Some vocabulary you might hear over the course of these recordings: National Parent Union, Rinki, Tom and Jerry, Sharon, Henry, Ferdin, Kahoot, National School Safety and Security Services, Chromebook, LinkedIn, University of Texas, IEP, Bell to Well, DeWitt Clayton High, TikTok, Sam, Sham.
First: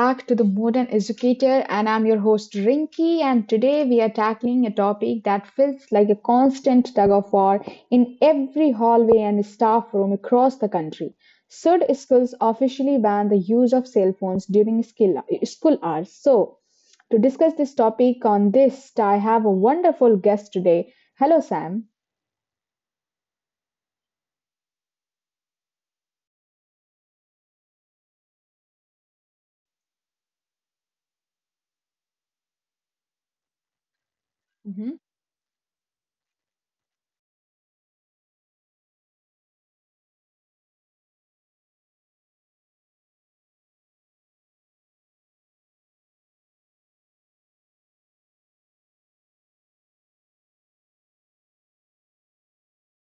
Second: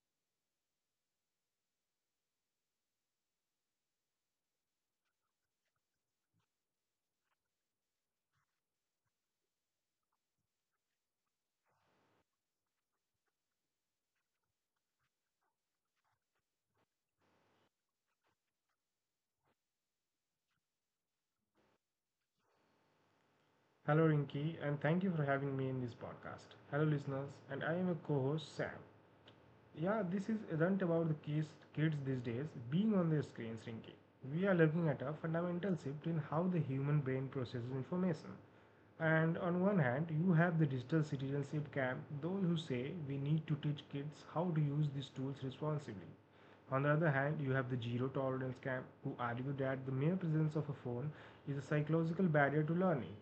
back to the Modern Educator. And I'm your host, Rinki. And today we are tackling a topic that feels like a constant tug of war in every hallway and staff room across the country. Should schools officially ban the use of cell phones during school hours? So, to discuss this topic on this, I have a wonderful guest today. Hello, Sam. Hello, Rinki, and thank you for having me in this podcast. Hello, listeners, and I am a co host, Sam. Yeah, this is isn't about the kids these days being on their screens, Rinki. We are looking at a fundamental shift in how the human brain processes information. And on one hand, you have the digital citizenship camp, those who say we need to teach kids how to use these tools responsibly. On the other hand, you have the zero tolerance camp, who argue that the mere presence of a phone is a psychological barrier to learning.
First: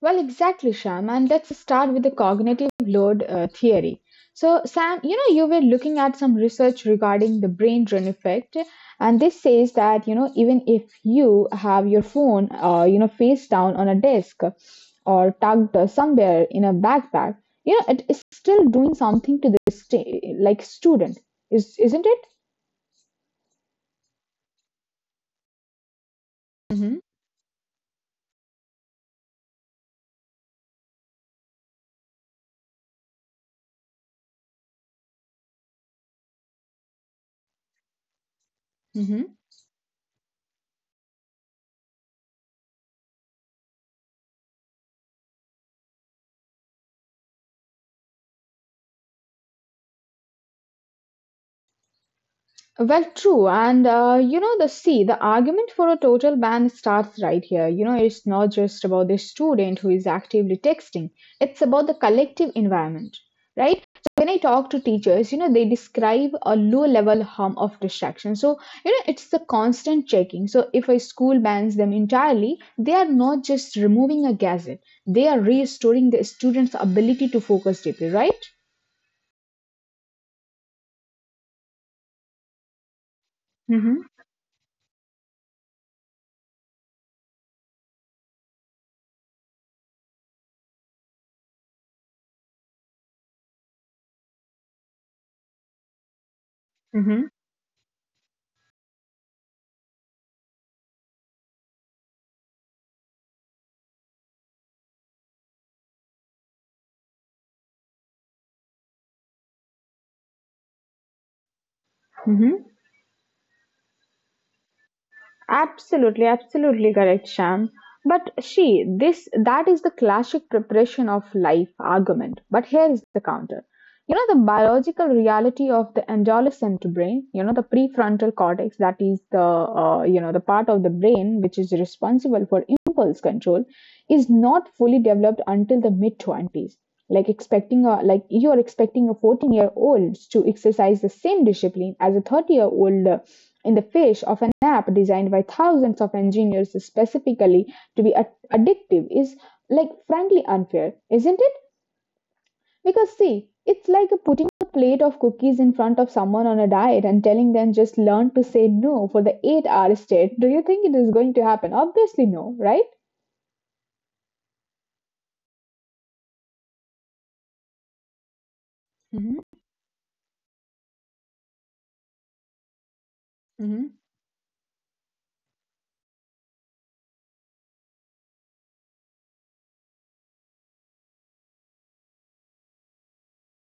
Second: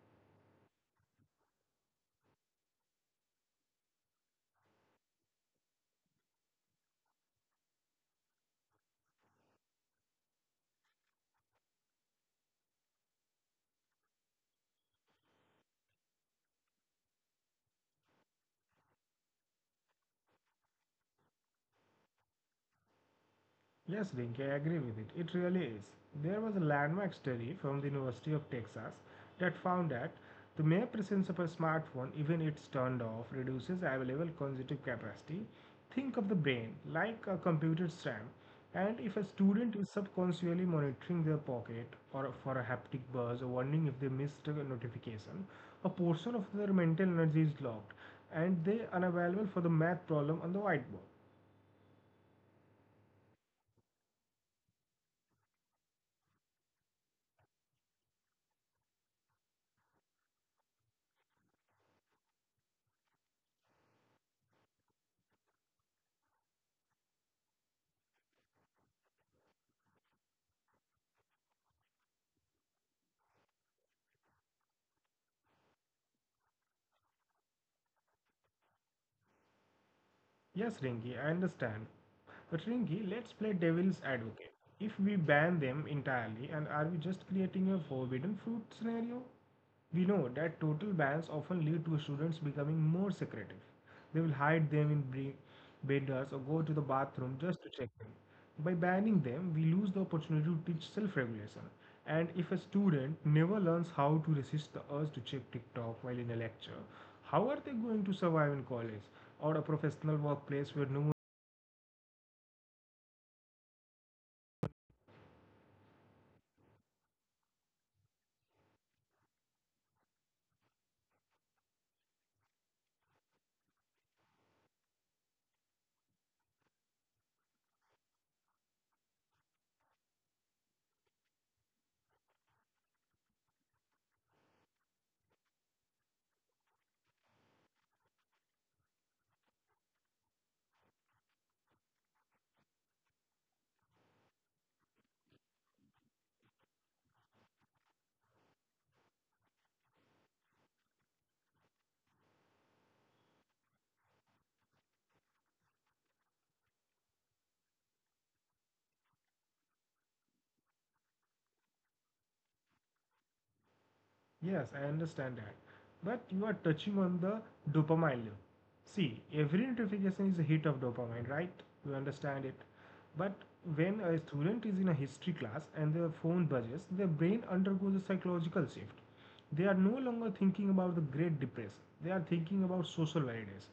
Well, exactly, Sham. And let's start with the cognitive load theory. So, Sam, you know, you were looking at some research regarding the brain drain effect, and this says that, you know, even if you have your phone, you know, face down on a desk or tucked somewhere in a backpack, you know, it is still doing something to the like student, is isn't it? Yes, Rinke, I agree with it. It really is. There was a landmark study from the University of Texas that found that the mere presence of a smartphone, even if it's turned off, reduces available cognitive capacity. Think of the brain like a computer RAM, and if a Mm-hmm. student is subconsciously monitoring their pocket or for a haptic buzz or wondering if they missed a notification, a portion of their mental energy is locked, and they unavailable for the math problem on the whiteboard. Well, true. And, you know, the see, the argument for a total ban starts right here. You know, it's not just about the student who is actively texting, it's about the collective environment, right? So, when I talk to teachers, you know, they describe a low level harm of distraction. So, you know, it's the constant checking. So, if a school bans them entirely, they are not just removing a gadget, they are restoring the student's ability to focus deeply, right? Yes, Ringy, I understand. But Ringy, let's play devil's Mm-hmm. advocate. If we ban them entirely, and are we just creating a forbidden fruit scenario? We know that total bans often lead to students becoming more secretive. They will hide them in benders, or go to the bathroom Mm-hmm. just to check them. By banning them, we lose the opportunity to teach self regulation. And if a student never learns how to resist the urge to check TikTok while in a lecture, how are they going to survive in college or a professional workplace where no. Absolutely, absolutely correct, Sham. But she, this that is the classic preparation of life argument. But here is the counter. You know, the biological reality of the adolescent brain, you know, the prefrontal cortex, that is the, you know, the part of the brain which is responsible for impulse control, is not fully developed until the mid 20s. Like expecting a, like you're expecting a 14-year-old to exercise the same discipline as a 30-year-old in the face of an app designed by thousands of engineers specifically to be addictive is like frankly unfair, isn't it? Because see, it's like putting a plate of cookies in front of someone on a diet and telling them just learn to say no for the 8-hour state. Do you think it is going to happen? Obviously no, right? Yes, I understand that. But you are touching on the dopamine loop. See, every notification is a hit of dopamine, right? You understand it. But Mm-hmm. when a student is in a history class and their phone buzzes, their brain undergoes a psychological shift. They are no longer thinking about the Great Depression. They are thinking about social ideas.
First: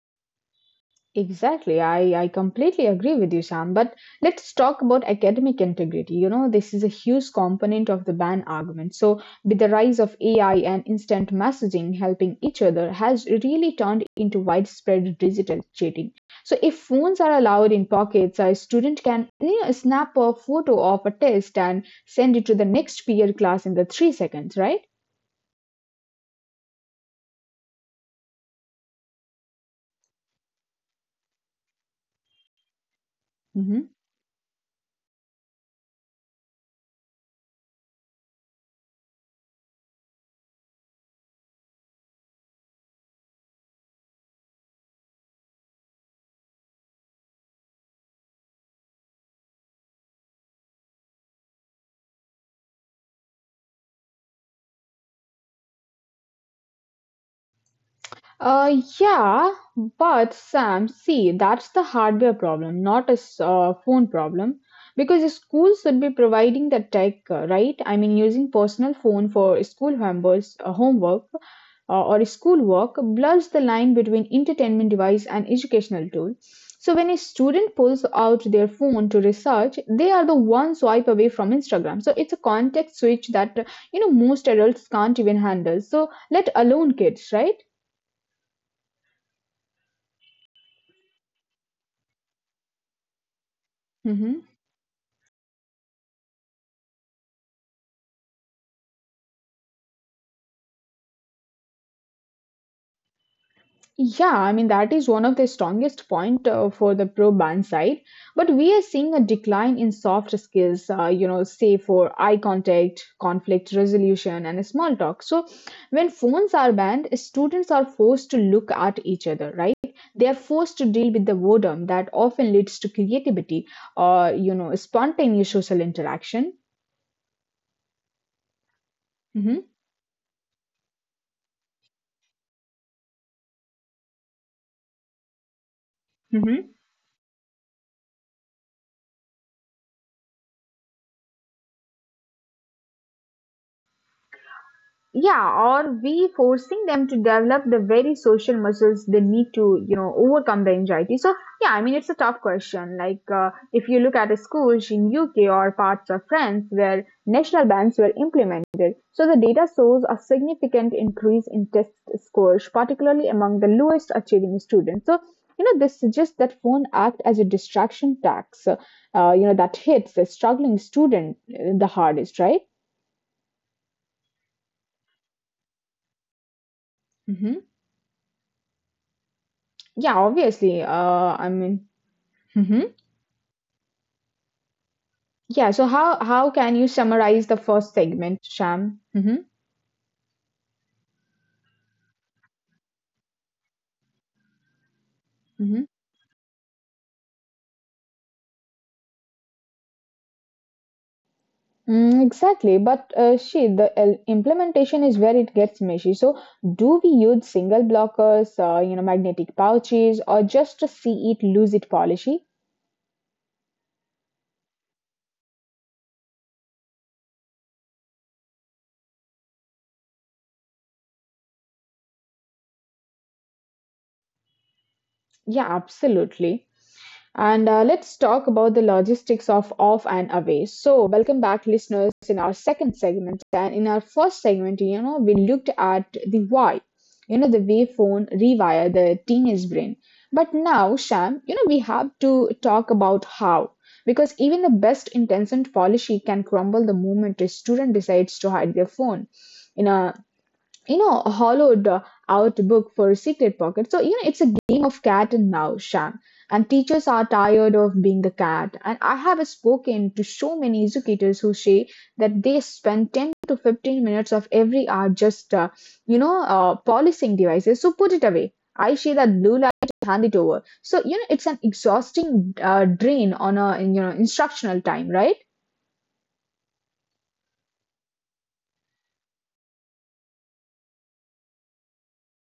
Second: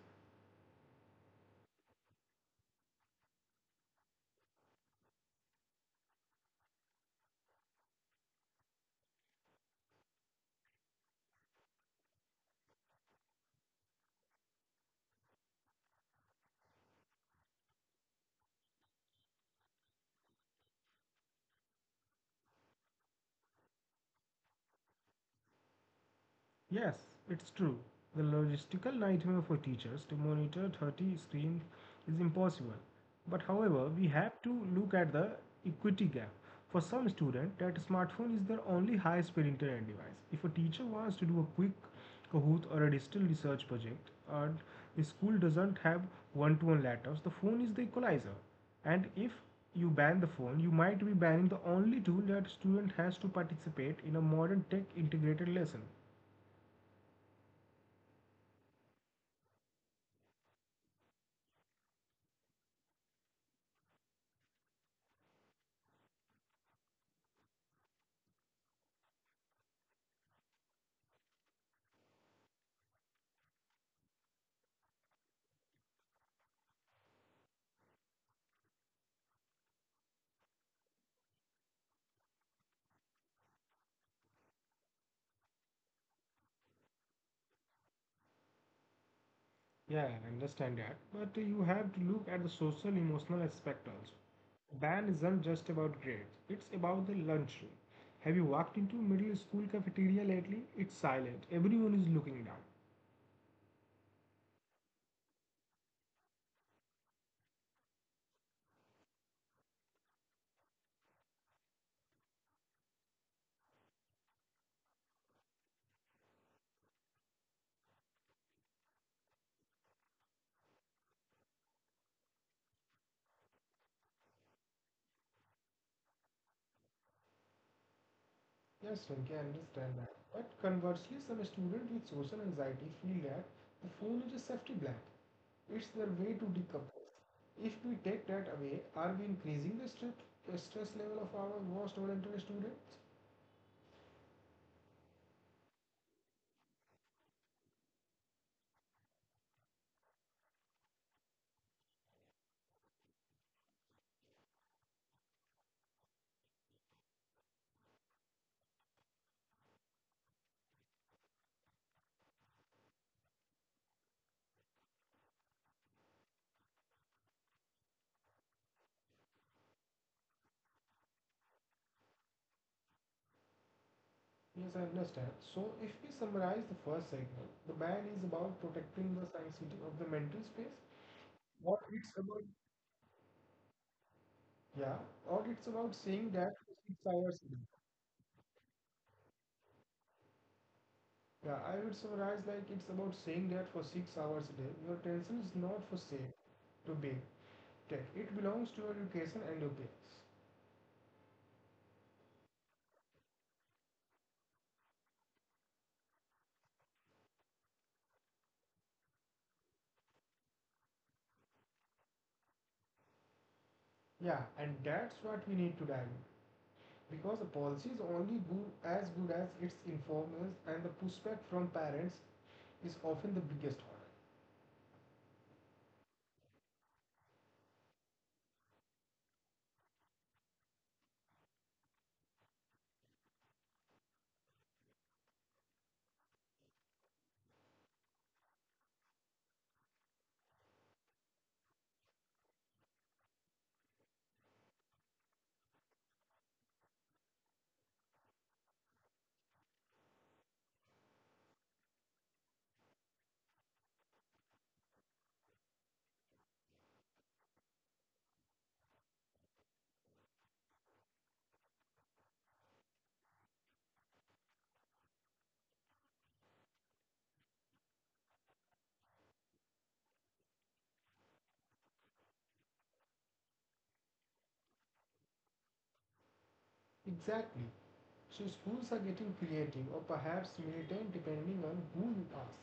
Exactly. I completely agree with you, Sam. But let's talk about academic integrity. You know, this is a huge component of the ban argument. So, with the rise of AI and instant messaging helping each other, has really turned into widespread digital cheating. So, if phones are allowed in pockets, a student can you know, snap a photo of a test and send it to the next peer class in the 3 seconds, right? Yes, it's true. The logistical nightmare for teachers to monitor 30 screens is impossible. But however, Mm-hmm. we have to look at the equity gap. For some students, that smartphone is their only high-speed internet device. If a teacher wants to do a quick Kahoot or a digital research project, and the school doesn't have one-to-one laptops, the phone is the equalizer. And if you ban the phone, you might be banning the only tool that student has to participate in a modern tech integrated lesson. Yeah, but Sam, see, that's the hardware problem, not a phone problem. Because the school should be providing the tech, right? I mean, using personal phone for school members' homework or schoolwork blurs the line between entertainment device and educational tool. So when a student pulls out their phone to research, they are the one swipe away from Instagram. So it's a context switch that you know most adults can't even handle. So let alone kids, right? Yeah, I understand that. But you have to look at the social emotional aspect also. Mm-hmm. Band isn't just about grades, it's about the lunchroom. Have you walked into middle school cafeteria lately? It's silent. Everyone is looking down. Yeah, I mean, that is one of the strongest point for the pro band side. But we are seeing a decline in soft skills, you know, say for eye contact, conflict resolution, and small talk. So when phones are banned, students are forced to look at each other, right? They are forced to deal with the boredom that often leads to creativity or, you know, spontaneous social interaction. Yes, Rinki, I Hmm. understand that. But conversely, some students with social anxiety feel that the phone is a safety blanket. It's their way to decompress. If we take that away, are we increasing the stress level of our most talented students? Yeah, or we forcing them to develop the very social muscles they need to, you know, overcome the anxiety. So yeah, I mean it's a tough question. Like if you look at schools in UK or parts of France where national bans were implemented, so the data shows a significant increase in test scores, particularly among the lowest achieving students. So you know this suggests that phone act as a distraction tax, you know that hits the struggling student the hardest, right? Yes, I understand. So, if we summarize the first segment, the ban is about protecting the sanctity of the Yeah, mental space, obviously. I or mean, it's about hmm, yeah, or it's yeah. So about how saying that how for can you 6 hours a summarize day. the first segment, Sham? Hmm. Yeah, I would summarize like it's about saying that for 6 hours a day, your attention is not Hmm. for sale, to be tech. It belongs to your education and your peers. Mm, exactly. But she, the implementation is where it gets meshy. So do we use single blockers, you know, magnetic pouches, or just a see it, lose it policy? Yeah, and that's what we need to dive in. Because a policy is only good as its informers, and the pushback from parents is often the biggest one. Yeah, absolutely. And let's talk about the logistics of off and away. So, welcome back, listeners, in our second segment. And in our first segment, you know, we looked at the why, you know, the way phone rewire the teenage brain. But now, Sham, you know, we have to talk about how. Because even the best intentioned policy can crumble the moment a student decides to hide their phone. In a you know, hollowed out book for secret pocket. So, you know, it's a game of cat and mouse, Shan. And teachers are tired of being the cat. And I have spoken to so many educators who say that they spend 10 to 15 minutes of every hour just, polishing devices. So put it away. I say that blue light, hand it over. So, you know, it's an exhausting drain on a, you know, instructional time, right? Exactly. So schools are getting creative or perhaps militant depending on who you ask.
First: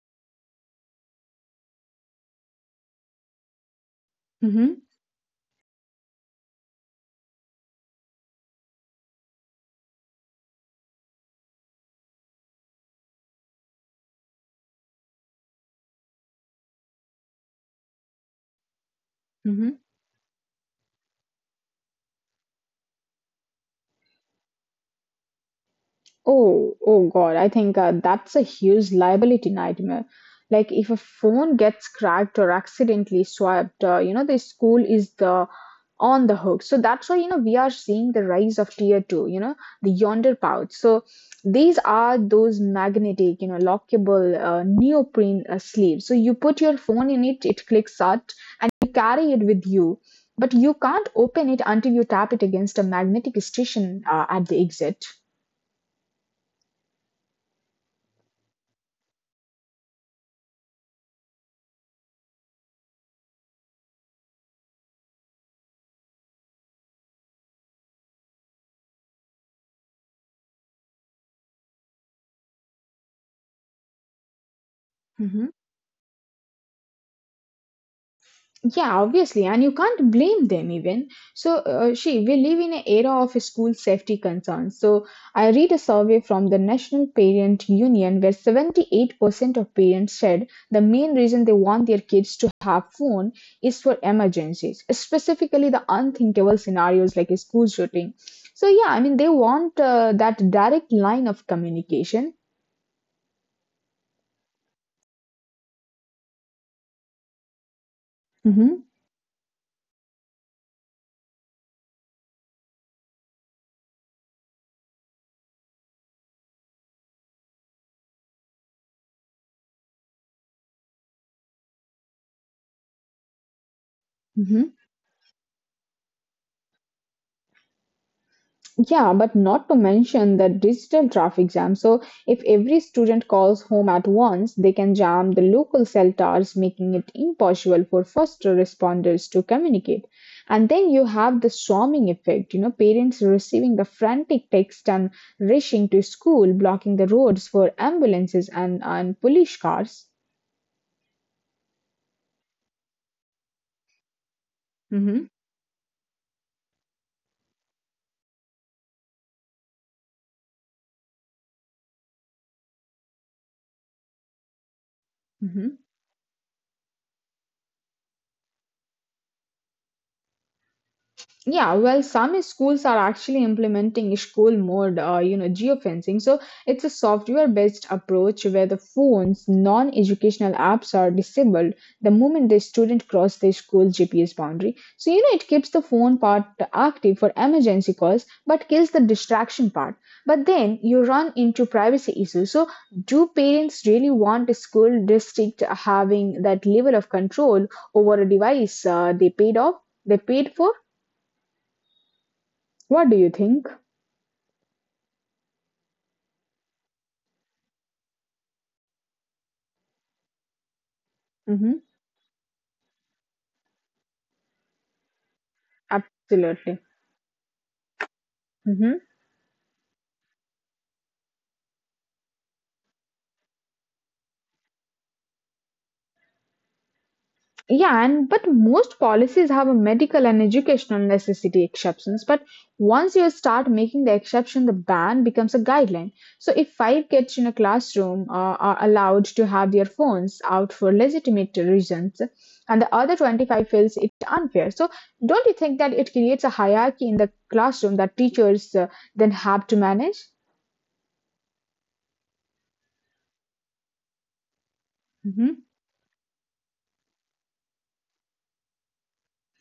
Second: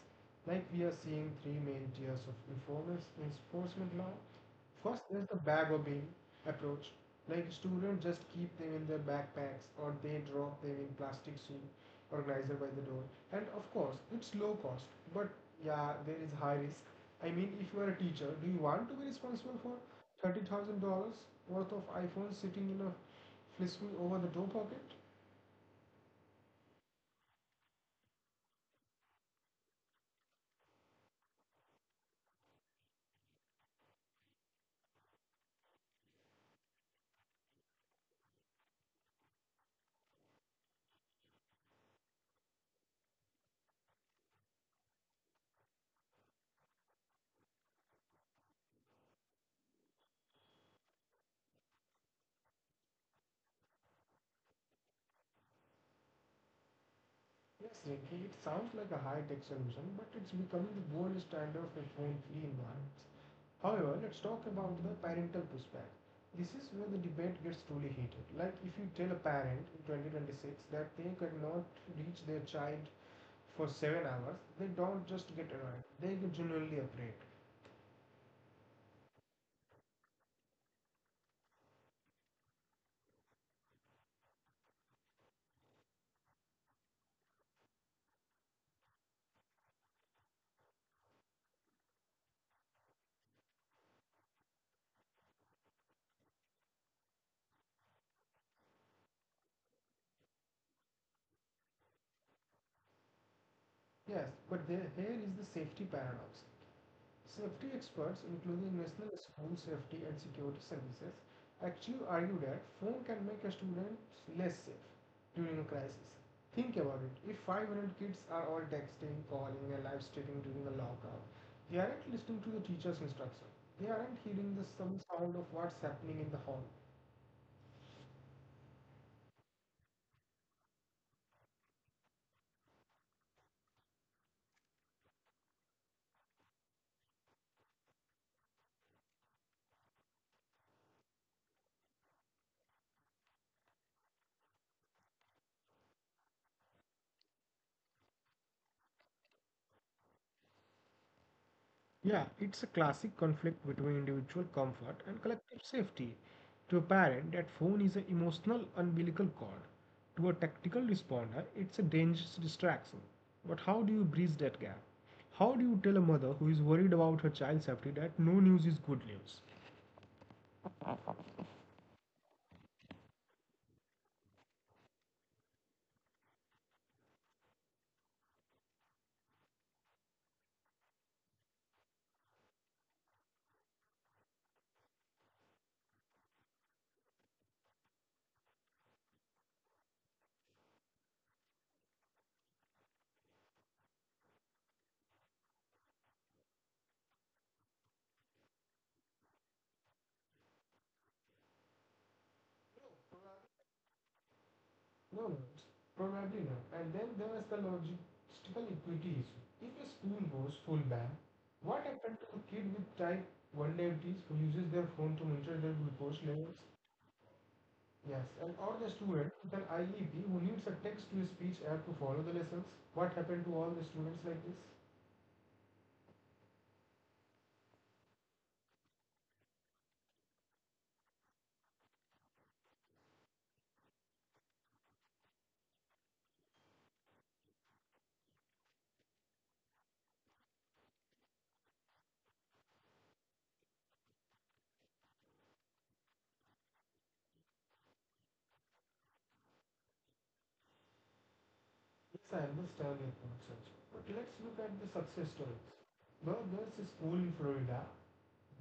Like we are seeing three main tiers of enforcement law. Mm-hmm. First there's the bag or bin approach. Like students just keep them in their backpacks or they drop them in plastic soup organizer by the door. And of course it's low cost, but yeah, there is high risk. I mean if you are a teacher, do you want to be responsible for $30,000 worth of iPhones sitting in a flisme over the door pocket? Oh, oh God, I think that's a huge liability nightmare. Like if a phone gets cracked or accidentally swiped, you know, the school is the on the hook. So that's why, you know, we are seeing the rise of tier two, you know, the yonder pouch. So these are those magnetic, you know, lockable neoprene sleeves. So you put your phone in it, it clicks shut, and you carry it with you. But you can't open it until you tap it against a magnetic station at the exit. Yes, Ricky, it sounds like a high tech solution, but it's becoming the gold standard for phone free environments. However, let's talk about the parental pushback. This is where the debate gets truly heated. Like, if you tell a parent in 2026 that they cannot reach their child for 7 hours, they don't just get annoyed, they get genuinely afraid. Yeah, obviously, and you can't blame them even. So, she, we live in an era of school safety concerns. So, I read a survey from the National Parent Union where 78% of parents said the main reason they want their kids to have phone is for emergencies, specifically the unthinkable scenarios like a school shooting. So, yeah, I mean, they want that direct line of communication. Yes, but there, here is the safety paradox. Safety experts, Hmm. including National School Safety and Security Services, actually argue that phone can make a student less safe during a crisis. Think about it. If 500 kids are all texting, calling, and live streaming during a lockdown, they aren't listening to the teacher's instruction. They aren't hearing the some sound of what's happening in the hall. Yeah, but not to mention the digital traffic jam. So, if every student calls home at once, they can jam the local cell towers, making it impossible for first responders to communicate. And then you have the swarming effect, you know, parents receiving the frantic text and rushing to school, blocking the roads for ambulances and police cars. Yeah, it's a classic conflict between individual Hmm. comfort and collective safety. To a parent, that phone is an emotional umbilical cord. To a tactical responder, it's a dangerous distraction. But how do you bridge that gap? How do you tell a mother who is worried about her child's safety that no news is good news? Yeah, well, some schools are actually implementing school mode, you know, geofencing. So it's a software-based approach where the phone's non-educational apps are disabled the moment the student cross the school GPS boundary. So you know, it keeps the phone part active for emergency calls, but kills the distraction part. But then you run into privacy issues. So do parents really want a school district having that level of control over a device they paid off? They paid for what do you think? No, no, it's probably not. And then there is the logistical equity issue. If a school goes full Hmm. ban, what happened to the kid with type 1 diabetes who uses their phone to monitor their Absolutely. glucose levels? Hmm. Yes, and or the student with an IEP who needs a text to speech app to follow the lessons. What happened to all the students like this? Yeah, and but most policies have a medical and educational necessity exceptions. But once you start making the exception, the ban becomes a guideline. So if five kids in a classroom are allowed to have their phones out for legitimate reasons, and the other 25 feels it unfair, so don't you think that it creates a hierarchy in the classroom that teachers then have to manage? Yes, I understand your concerns, but let's look Hmm. at the success stories. Now, there's a school in Florida,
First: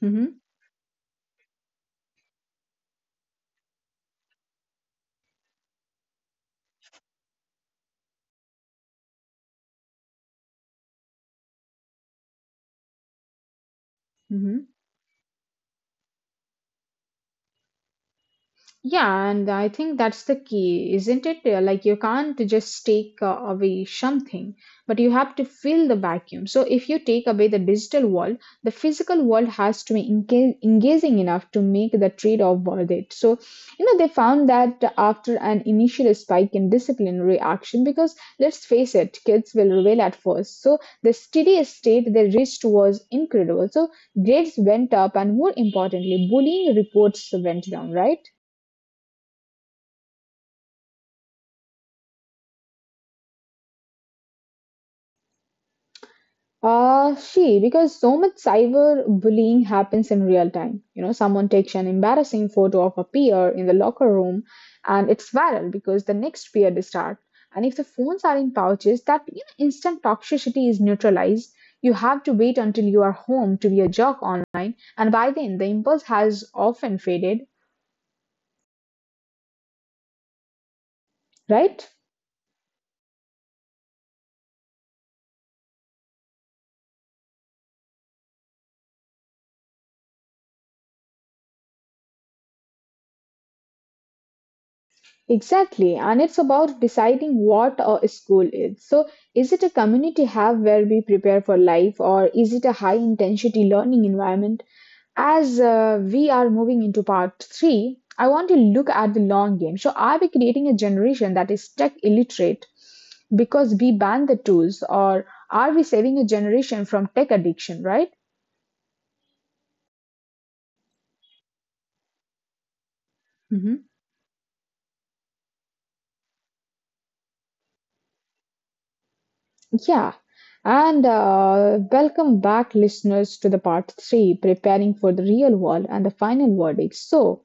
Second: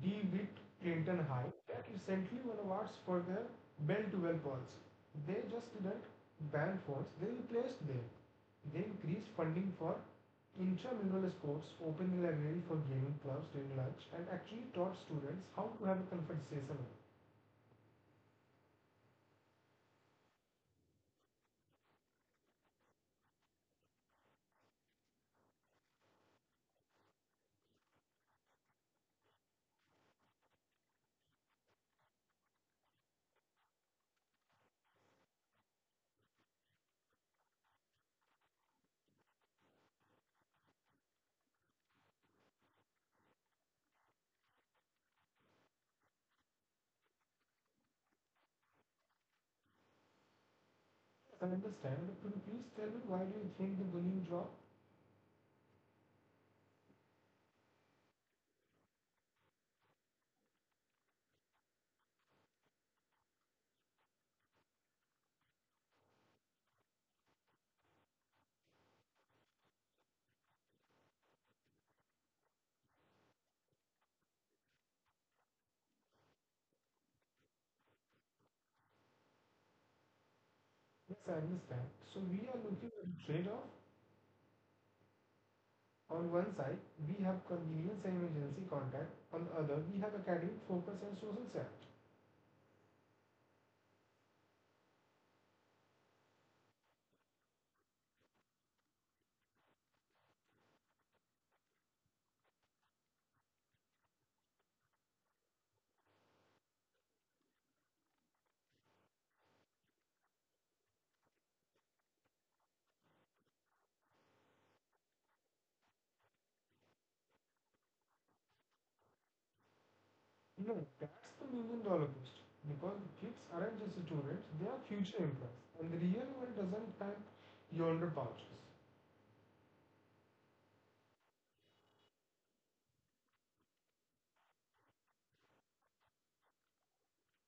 Hmm. DeWitt Clayton High, that recently won awards for their Bell to Well policy. They just didn't ban phones, they replaced them. They increased funding for intramural sports, opened the library for gaming clubs during lunch, and Hmm. actually taught students how to have a conversation. Yeah, and I think that's the key, isn't it? Like you can't just take away something, but you have to fill the vacuum. So if you take away the digital world, the physical world has to be engaging enough to make the trade-off worth it. So, you know, they found that after an initial spike in discipline reaction, because let's face it, kids will rebel at first. So the steady state they reached was incredible. So grades went up, and more importantly, bullying reports went down, right? Yes, I understand, but could you please tell me why do you think the bullying dropped? She, because so much cyber bullying happens in real time. You know, someone takes an embarrassing photo of a peer in the locker room and it's viral because the next peer is start. And if the phones are in pouches, that you know, instant toxicity is neutralized. You have to wait until you are home to be a jerk online. And by then, the impulse has often faded, Yes, I right? understand. So we are looking at a trade-off. On one side, we have convenience and emergency contact. On the other, we have academic focus and social self. Exactly, and it's about deciding what a school is. So, is it a community hub where we prepare for life, or is it a high intensity learning environment? As we are moving into part three, I want to look at the long game. So, are we creating a generation that is tech illiterate because we ban the tools, or are we saving a generation from tech addiction, right? No, that's the million-dollar question. Because kids aren't just students, they are future employees. And the real world doesn't have yonder pouches. Yeah, and welcome back, listeners, to the part three preparing for the real world and the final verdict. So,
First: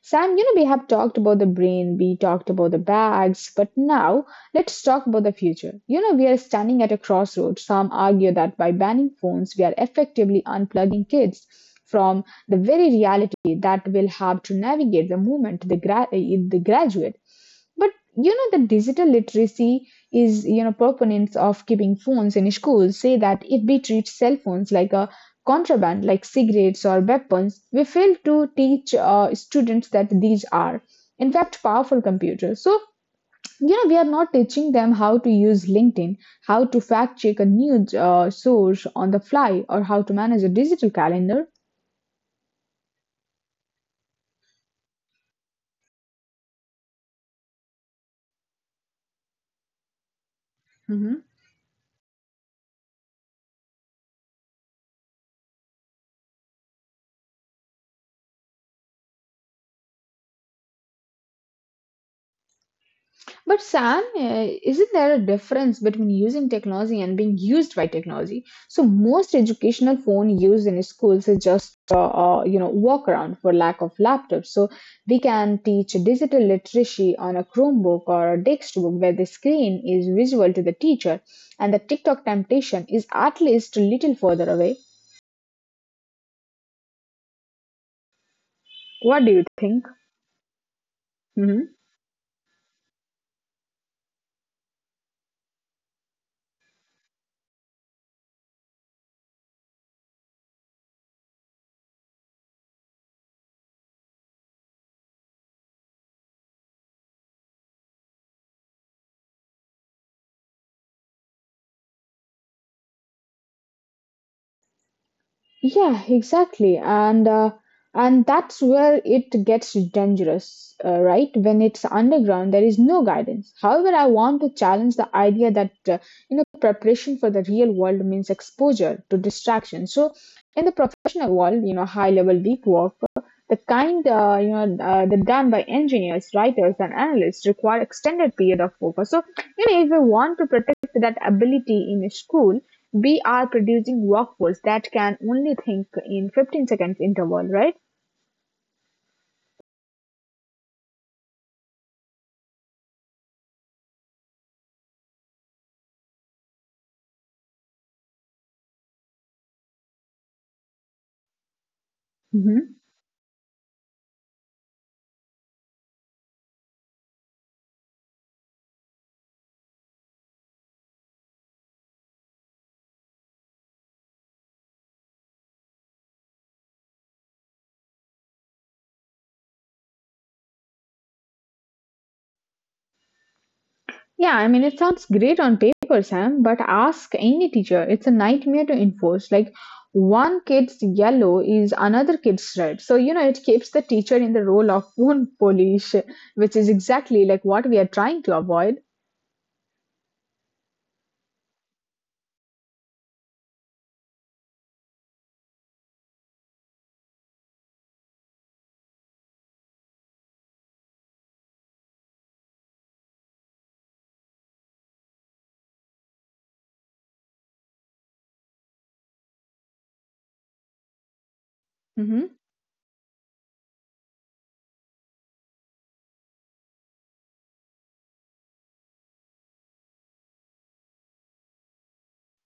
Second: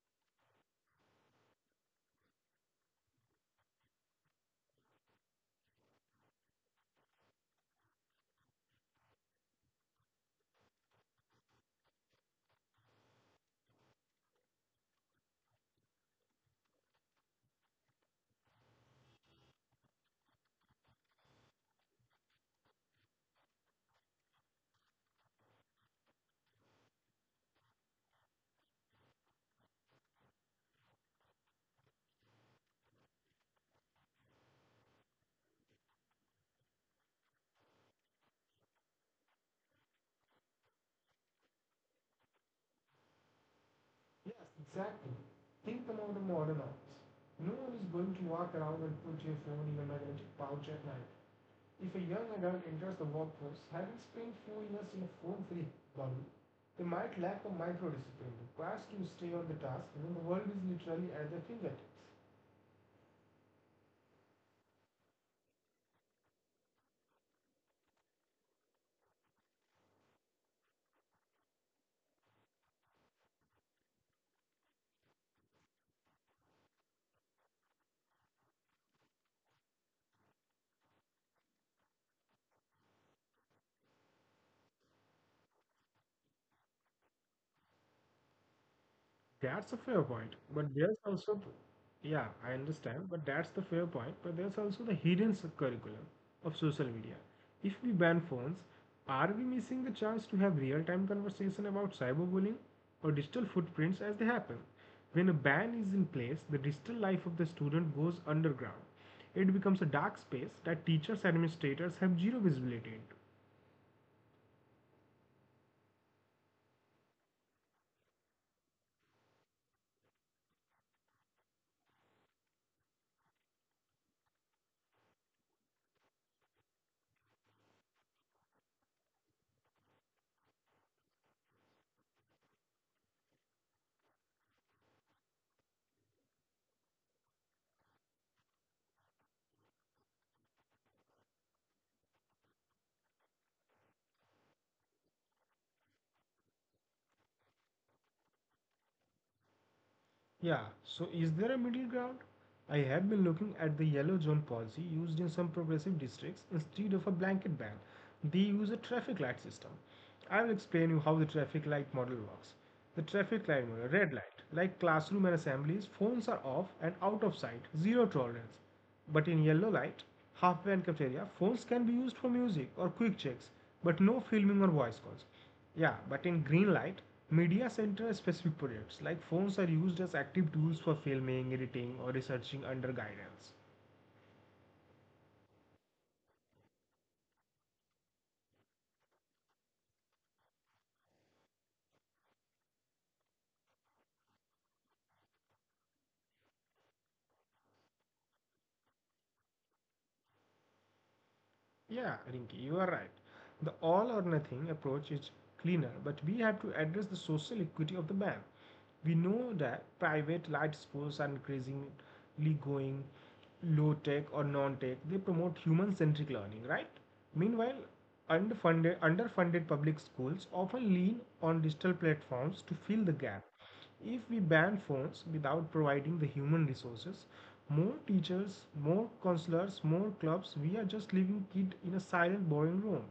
Sam, we have talked about the brain, we talked about the bags, but now let's talk about the future. You know, we are standing at a crossroads. Some argue that by banning phones, we are effectively unplugging kids from the very reality that will have to navigate the moment the graduate. But you know, the digital literacy is you know proponents of keeping phones in schools say that if we treat cell phones like a contraband like cigarettes or weapons we fail to teach students that these are in fact powerful computers so you know we are not teaching them how to use LinkedIn, how to fact check a news source on the fly, or how to manage a digital calendar. Yes, exactly. Think about the modern office. No one is going to walk around and put your phone in a magnetic pouch at night. If a young adult enters the workforce having spent 4 years in a phone free bubble, they might lack the micro discipline required to stay on the task when the world is literally at their fingertips. But Sam, isn't there a difference between using technology and being used by technology? So most educational phone used in schools is just you know workaround for lack of laptops. So we can teach digital literacy on a Chromebook or a textbook where the screen is visual to the teacher, and the TikTok temptation is at least a little further away. That's a What fair do you point, think? but there's also, yeah, Mm-hmm. I understand, but that's the fair point. But there's also the hidden curriculum of social media. If we ban phones, are we missing the chance to have real-time conversation about cyberbullying or digital footprints as they happen? When a ban is in place, the digital life of the student goes underground. It becomes a dark space that teachers administrators have zero visibility into. Yeah, exactly. And that's where it gets dangerous, right? When it's underground, there is no guidance. However, I want to challenge the idea that you know preparation for the real world means exposure to distraction. So, in the professional world, you know, high-level deep work, the kind that done by engineers, writers, and analysts require extended period of focus. So, you know, if we want to protect that ability in school we are producing workforce that can only think in 15 seconds interval, right? Yeah, so is there a middle ground? I have been looking at the yellow zone policy used in some progressive districts instead of a blanket ban. They use a traffic light system. I will explain you how the traffic light model works. The traffic light Hmm. model, red light, like classroom and assemblies, phones are off and out of sight, zero tolerance. But in yellow light, halfway and cafeteria, phones can be used for music or quick checks, but no filming or voice calls. Yeah, but in green light, media center specific projects like phones are used as active tools for filming, editing, or researching under guidance. Yeah, I mean, it sounds great on paper, Sam, but ask any teacher. It's a nightmare to enforce. Like, one kid's yellow is another kid's red. So, you know, it keeps the teacher in the role of spoon polish, which is exactly like what we are trying to avoid. Yeah, Rinki, you are right. The all or nothing approach is cleaner, but we have to address the social equity of the ban. We know that private light sports are increasingly going low tech or non tech. They promote human centric learning, right? Meanwhile, underfunded public schools often lean on digital platforms to fill the gap. If we ban phones without providing the human resources, more teachers, more counselors, more clubs, we are just leaving kid in a silent boring room.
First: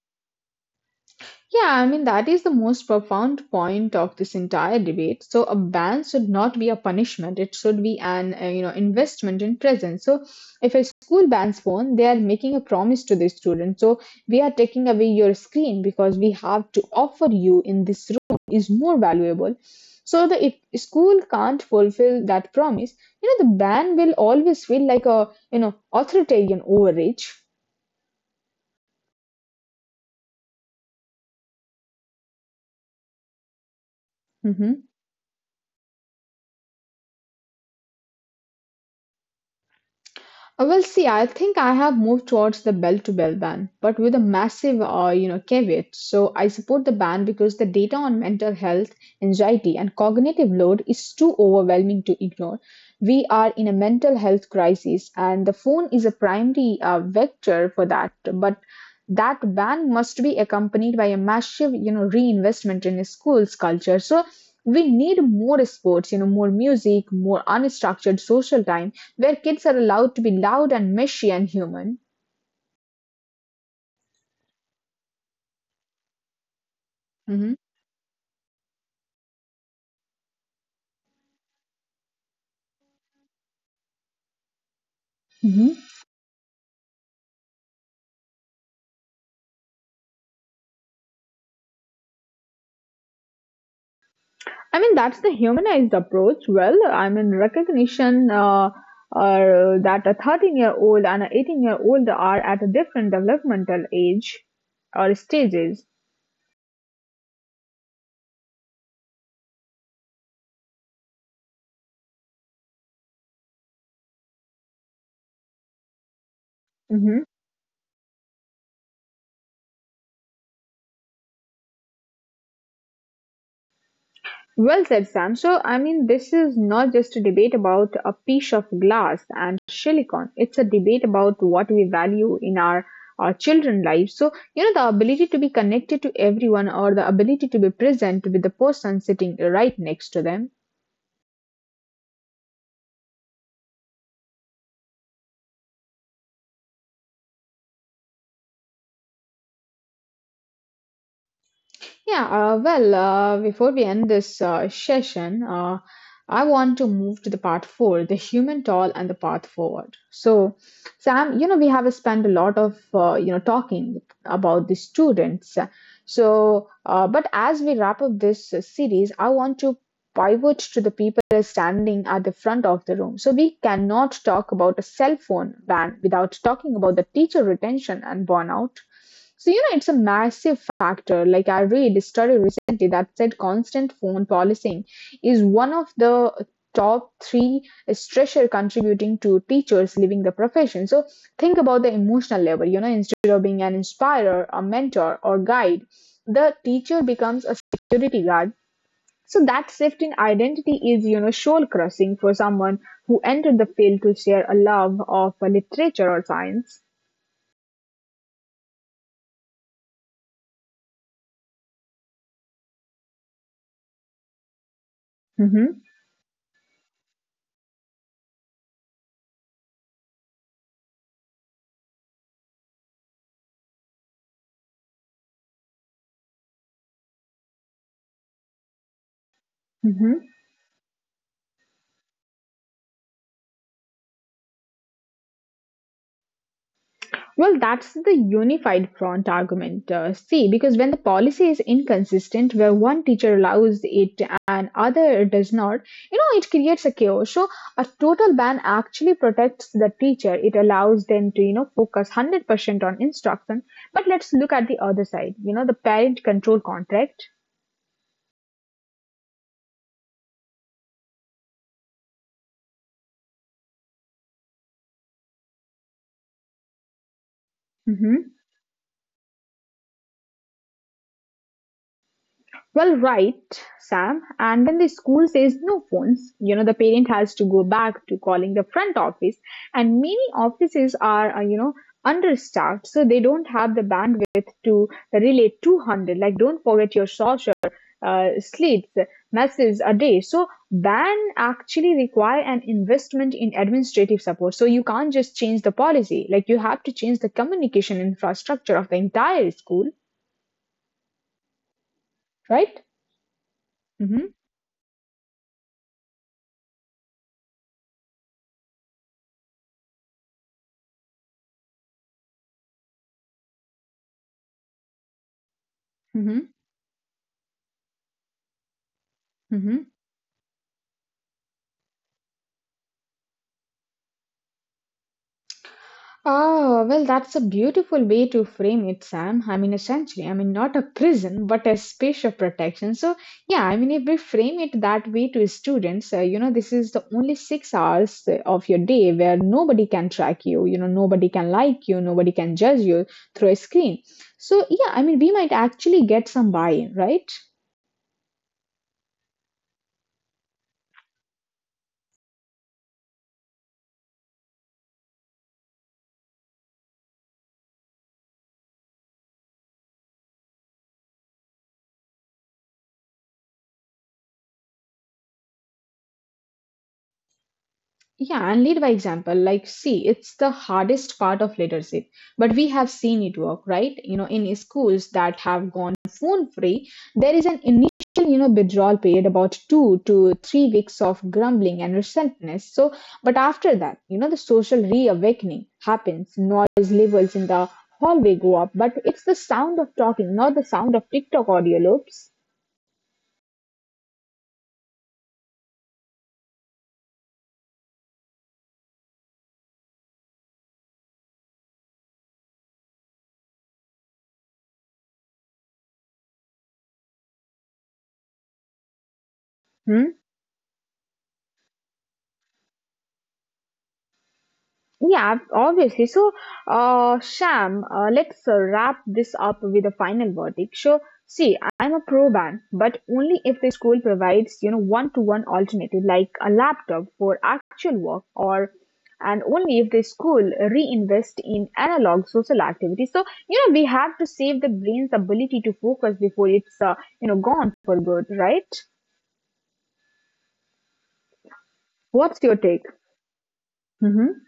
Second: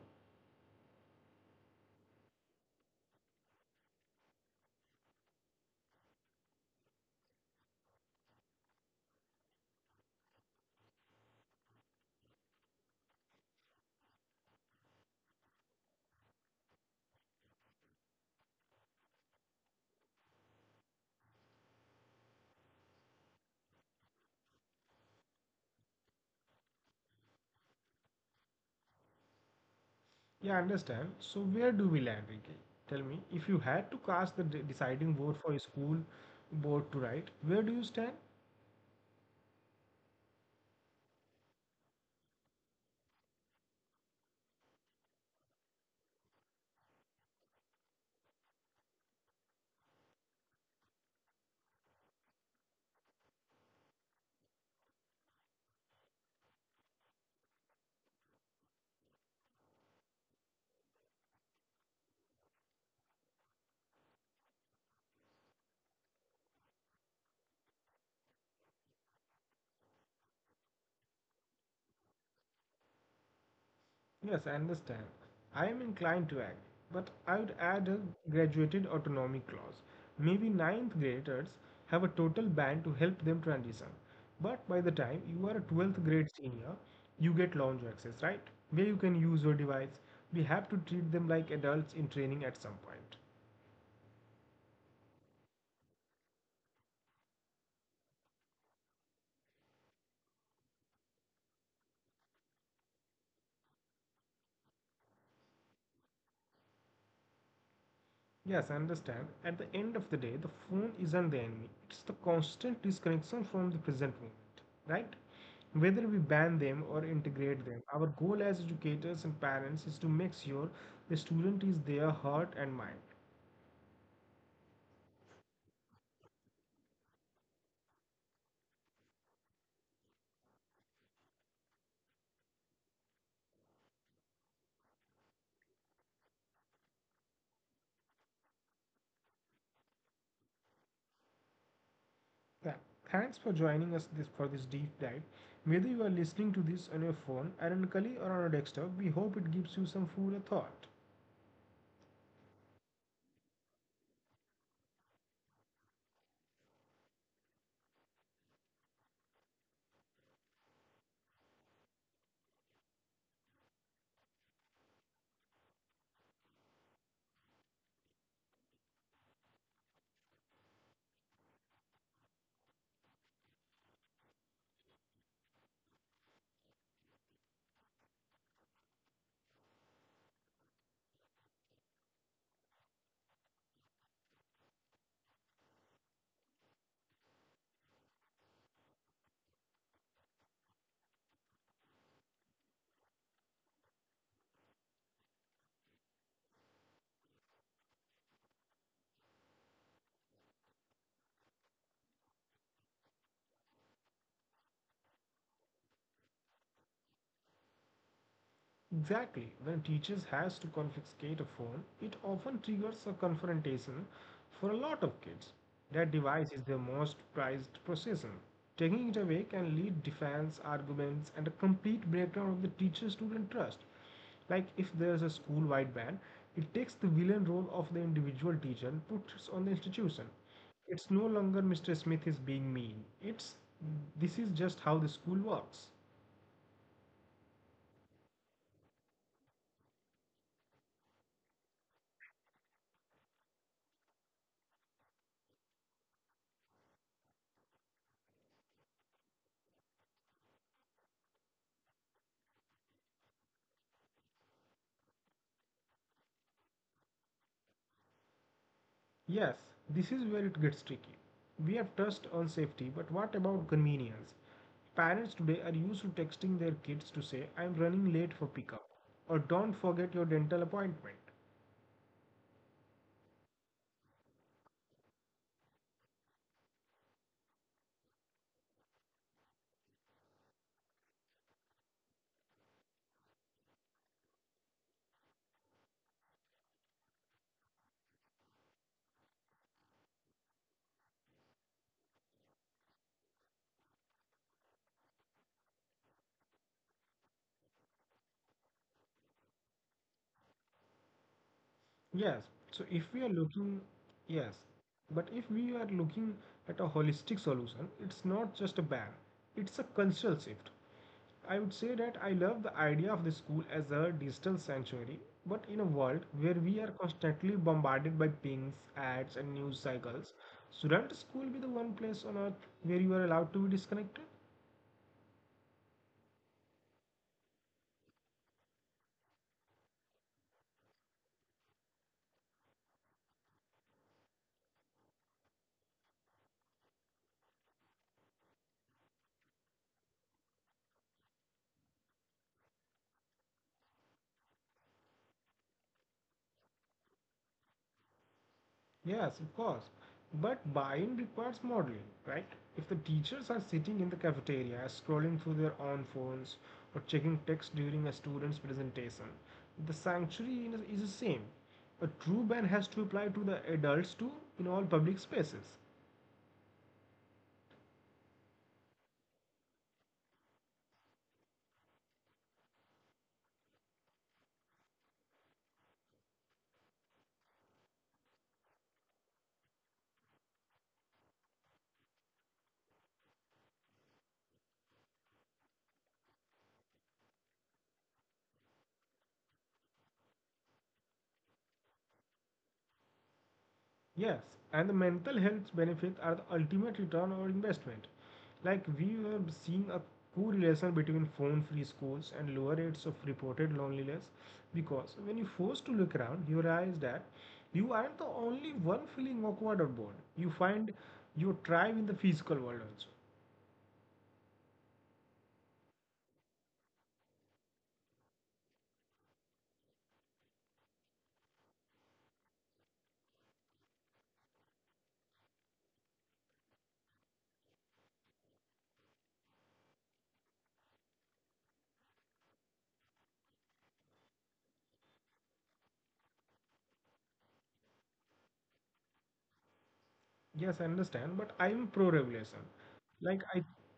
Yeah, I mean, that is the most profound point of this entire debate. So, a ban should not be a punishment. It should be an, you know, investment in presence. So, if a school bans phone, they are making a promise to the student. So, we are taking away your screen because we have to offer you in this room is more valuable. So, the if school can't fulfill that promise, you know, the ban will always feel like a, you know, authoritarian overreach. Yeah, I understand. So where do we land, Ricky? Tell me, if you had to cast the Mm-hmm. deciding vote for a school board to write, where do you stand? Well, see, I think I have moved towards the bell to bell ban, but with a massive, you know, caveat. So I support the ban because the data on mental health, anxiety, and cognitive load is too overwhelming to ignore. We are in a mental health crisis, and the phone is a primary vector for that. But that ban must be accompanied by a massive, you know, reinvestment in schools culture. So we need more sports, you know, more music, more unstructured social time where kids are allowed to be loud and mishy and human. Yes, I understand. I am inclined to act, Mhm. but I would add a graduated autonomy clause. Maybe 9th graders have a total ban to help them transition. But by the Hmm. time you are a 12th grade senior, you get lounge access, right? Where you can use your device. We have to treat them like adults in training at some point. I mean, that's the humanized approach. Well, I mean, recognition that a 13-year-old and an 18-year-old are at a different developmental age or stages. Yes, I understand. At the end of the day, the phone isn't the enemy. It's the constant disconnection from the present moment, right? Whether we ban Mm-hmm. them or integrate them, our goal as educators and parents is to make sure the student is their heart and mind. Well said, Sam. So, I mean, this is not just a debate about a piece of glass and silicon. It's a debate about what we value in our children lives. So, you know, the ability to be connected to everyone or the ability to be present with the person sitting right next to them. Th- Thanks for joining us this for this deep dive. Whether you are listening to this on your phone, ironically, or on a desktop, we hope it gives you some food for thought. Yeah, before we end this session, I want to move to the part four, the human toll and the path forward. So, Sam, you know, we have spent a lot of, you know, talking about the students. So, but as we wrap up this series, I want to pivot to the people standing at the front of the room. So we cannot talk about a cell phone ban without talking about the teacher retention and burnout. So, you know, it's a massive factor. Like, I read a study recently that said constant phone policing is one of the top three stressor contributing to teachers leaving the profession. So, think about the emotional level. You know, instead of being an inspirer, a mentor, or guide, the teacher becomes a security guard so that shift in identity is, you know, soul crushing for someone who entered the field to share a love of literature or science. Exactly. When teachers has to confiscate a phone, it often triggers a confrontation for a lot of Hmm. kids. That device is their most prized possession. Taking it away can lead defense, arguments, and a complete breakdown of the teacher-student trust. Like if there's a school-wide ban, it takes the villain role of the individual teacher and puts it on the Hmm. institution. It's no longer Mr. Smith is being mean. It's this is just how the school works. Well, that's the unified front argument. See, because when the policy is inconsistent, where one teacher allows it and other does not, you know, it creates a chaos. So a total ban actually protects the teacher. It allows them to, you know, focus 100% on instruction. But let's look at the other side, you know, the parent control contract. Yes, this is where it gets tricky. We have touched on safety, but what about convenience? Parents today are used to texting their kids to say, Mm-hmm. I'm running late for pickup, or don't forget your dental appointment. Well, right, Sam. And when the school says no phones, you know, the parent has to go back to calling the front office. And many offices are, you know, understaffed, so they don't have the bandwidth to relay 200. Like, don't forget your social slates messages a day. So, ban actually require an investment in administrative support. So you can't just change the policy. Like, you have to change the communication infrastructure of the entire school, right? Yes, so if we are Mm-hmm. looking, yes, but if we are looking at a holistic solution, it's not just a ban, it's a cultural shift. I would say that I love the idea of the school as a digital sanctuary, but in a Mm-hmm. world where we are constantly bombarded by pings, Mm-hmm. ads, and news cycles, shouldn't school be the one place on earth where you are allowed to be disconnected? Ah, well, that's a beautiful way to frame it, Sam. I mean, essentially, I mean, not a prison, but a space of protection. So, yeah, I mean, if we frame it that way to students, you know, this is the only 6 hours of your day where nobody can track you, you know, nobody can like you, nobody can judge you through a screen. So, yeah, I mean, we might actually get some buy-in, right? Yes, of course. But buying requires modeling, right? If the teachers are sitting in the cafeteria scrolling through their own phones or checking text during a student's presentation, the is the same. A true ban has to apply to the adults too in all public spaces. Yeah, and lead by example. Like, see, it's the hardest part of leadership, but we have seen it work, right? You know, in schools that have gone phone free, there is an initial, you know, withdrawal period about 2 to 3 weeks of grumbling and resentment. But after that, you know, the social reawakening happens. Noise levels in the hallway go up, but it's the sound of talking, not the sound of TikTok audio loops. Yes, and the mental health benefits are the ultimate return on investment. Like we have seen a correlation between phone-free schools and lower rates of reported loneliness because when you're forced to look around, you realize that you aren't the only one feeling Hmm? awkward or bored. You find your tribe in the physical world also. Yeah, obviously. So, Sham, let's wrap this up with a final verdict. So, see, I'm a pro ban, but only if the school provides, you know, one-to-one alternative like a laptop for actual work, or and only if the school reinvest in analog social activities. So, you know, we have to save the brain's ability to focus before it's, you know, gone for good, right? Yes, I understand, but I'm What's your pro take? regulation. Like Mm-hmm.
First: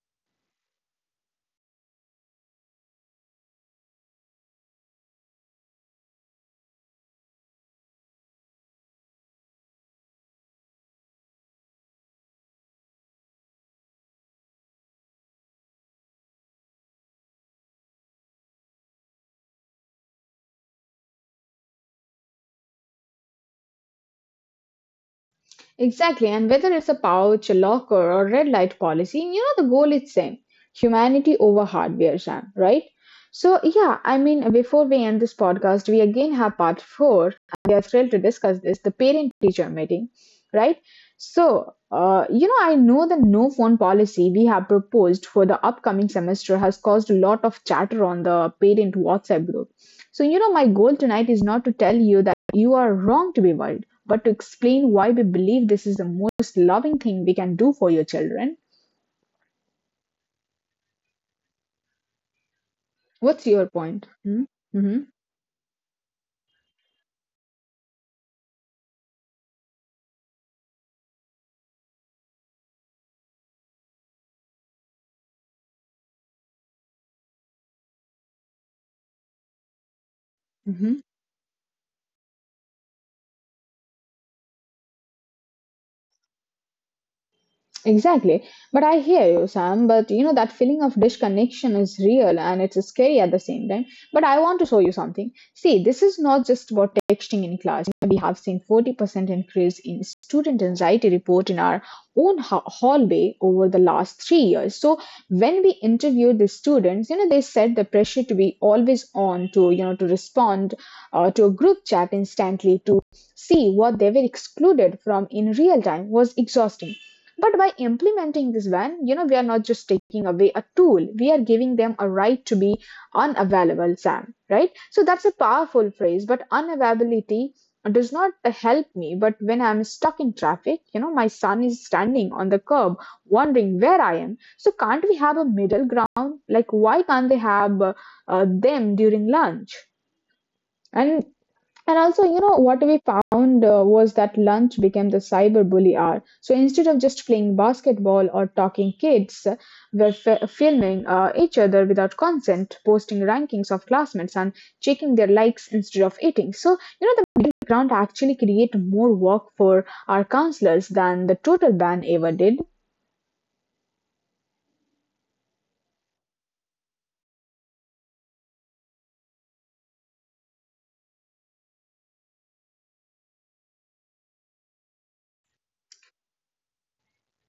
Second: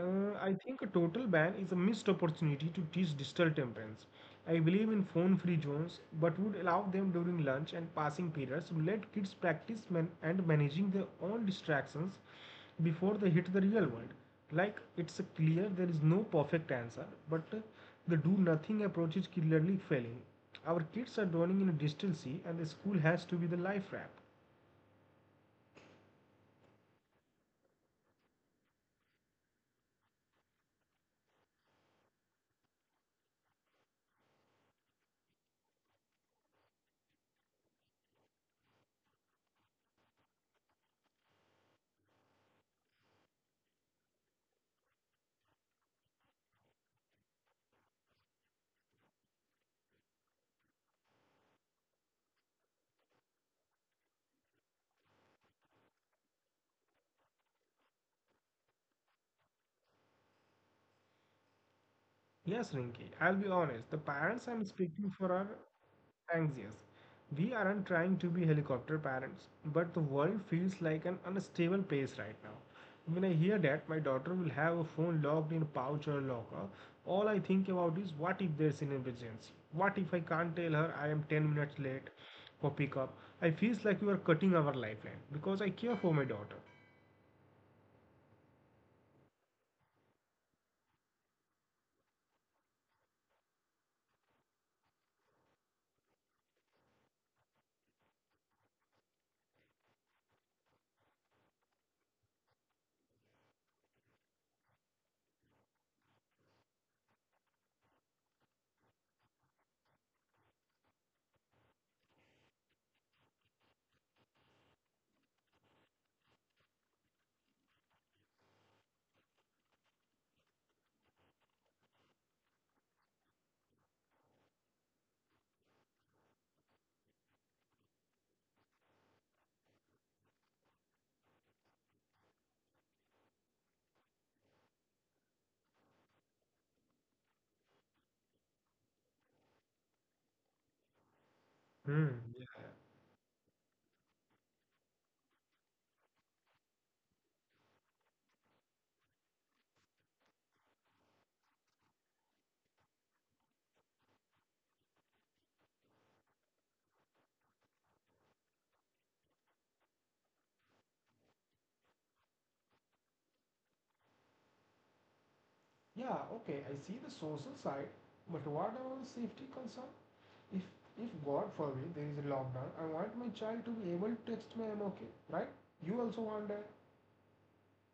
I think a total ban is a missed opportunity to teach digital temperance. I believe in phone-free zones, but would allow them during lunch and passing periods to let kids practice man and managing their own distractions before they hit the real world. Like it's a clear there is no perfect answer, but the do-nothing approach is clearly failing. Our kids are drowning in a digital sea, and the school has to be the life raft. Exactly, and whether it's a pouch, a locker, or red light policy, you know the goal is same: humanity over hardware, Sam. Right? So yeah, I mean, before we end this podcast, we again have part four. We are thrilled to discuss this: the parent-teacher meeting, right? So you know, I know the no phone policy we have proposed for the upcoming semester has caused a lot of chatter on the parent WhatsApp group. So you know, my goal tonight is not to tell you that you are wrong to be worried but to explain why we believe this is the most loving thing we can do for your children, Yes, Rinki, I'll be what's your honest. The point? parents Hmm? I'm speaking Mm-hmm. for are anxious. We aren't trying to be helicopter parents, but the world feels like an unstable place right now. When I hear that my daughter will have a phone locked in a pouch or a locker, all I think about is what if there's an emergency? What if I can't tell her I Mm-hmm. am 10 minutes late for pickup? I feel like we are cutting our lifeline because I care for my daughter. Exactly. But I hear you, Sam. But you know, that feeling of disconnection is real and it's scary at the same time. But I want to show you something. See, this is not just about texting in class. We have seen 40% increase in student anxiety report in our own hallway over the last 3 years. So when we interviewed the students, you know, they said the pressure to be always on to, you know, to respond to a group chat instantly, to see what they were excluded from in real time was exhausting but by implementing this ban, you know, we are not just taking away a tool, we are giving them a right to be unavailable, Sam, right? So that's a powerful phrase, but unavailability does not help me. But when I'm stuck in traffic, you know, my son is standing on the curb wondering where I am. So can't we have a middle ground? Like, why can't they have them during lunch? And Hmm, and also, you know, what we found was that lunch became the cyber bully hour. So instead of just playing basketball or talking kids, were filming each other without consent, posting rankings of classmates, and checking their likes instead of eating. So, the background actually create more work for our counselors than the total ban ever did. yeah, okay, I see the social side, but what about the safety concern? If if God forbid there is a lockdown, I want my child to be able to text me I'm okay, right? You also want that.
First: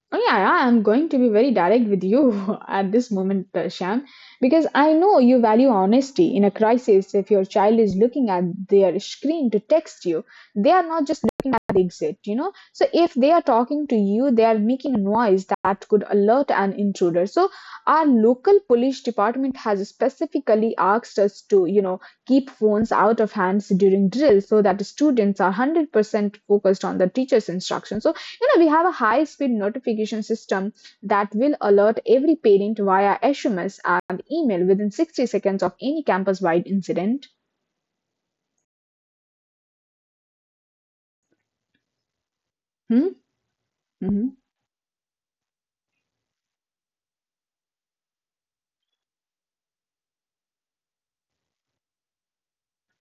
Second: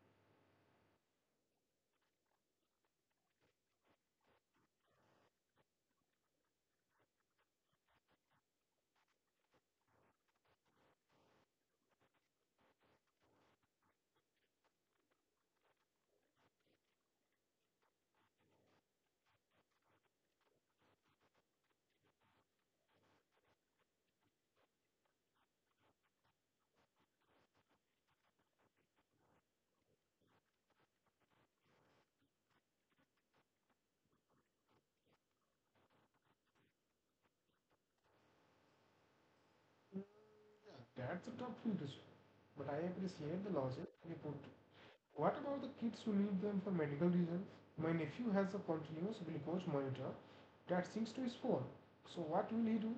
Oh yeah, yeah, I'm going to be very direct with you at this moment, Shyam, because I know you value honesty. In a crisis, if your child is looking at their screen to text you, they are not just looking at the exit, you know. So if they are talking to you, they are making a noise that could alert an intruder. So our local police department has specifically asked us to, you know, keep phones out of hands during drills so that the students are 100% focused on the teacher's instructions. You know, we have a high speed notification system that will alert every parent via SMS and email within 60 seconds of any campus wide incident. Mm, yeah, that's a tough decision. But I Hmm? appreciate the logic you put. Mhm. What about the kids who leave them for medical reasons? My nephew has a continuous glucose monitor that syncs to his phone. So what will he do?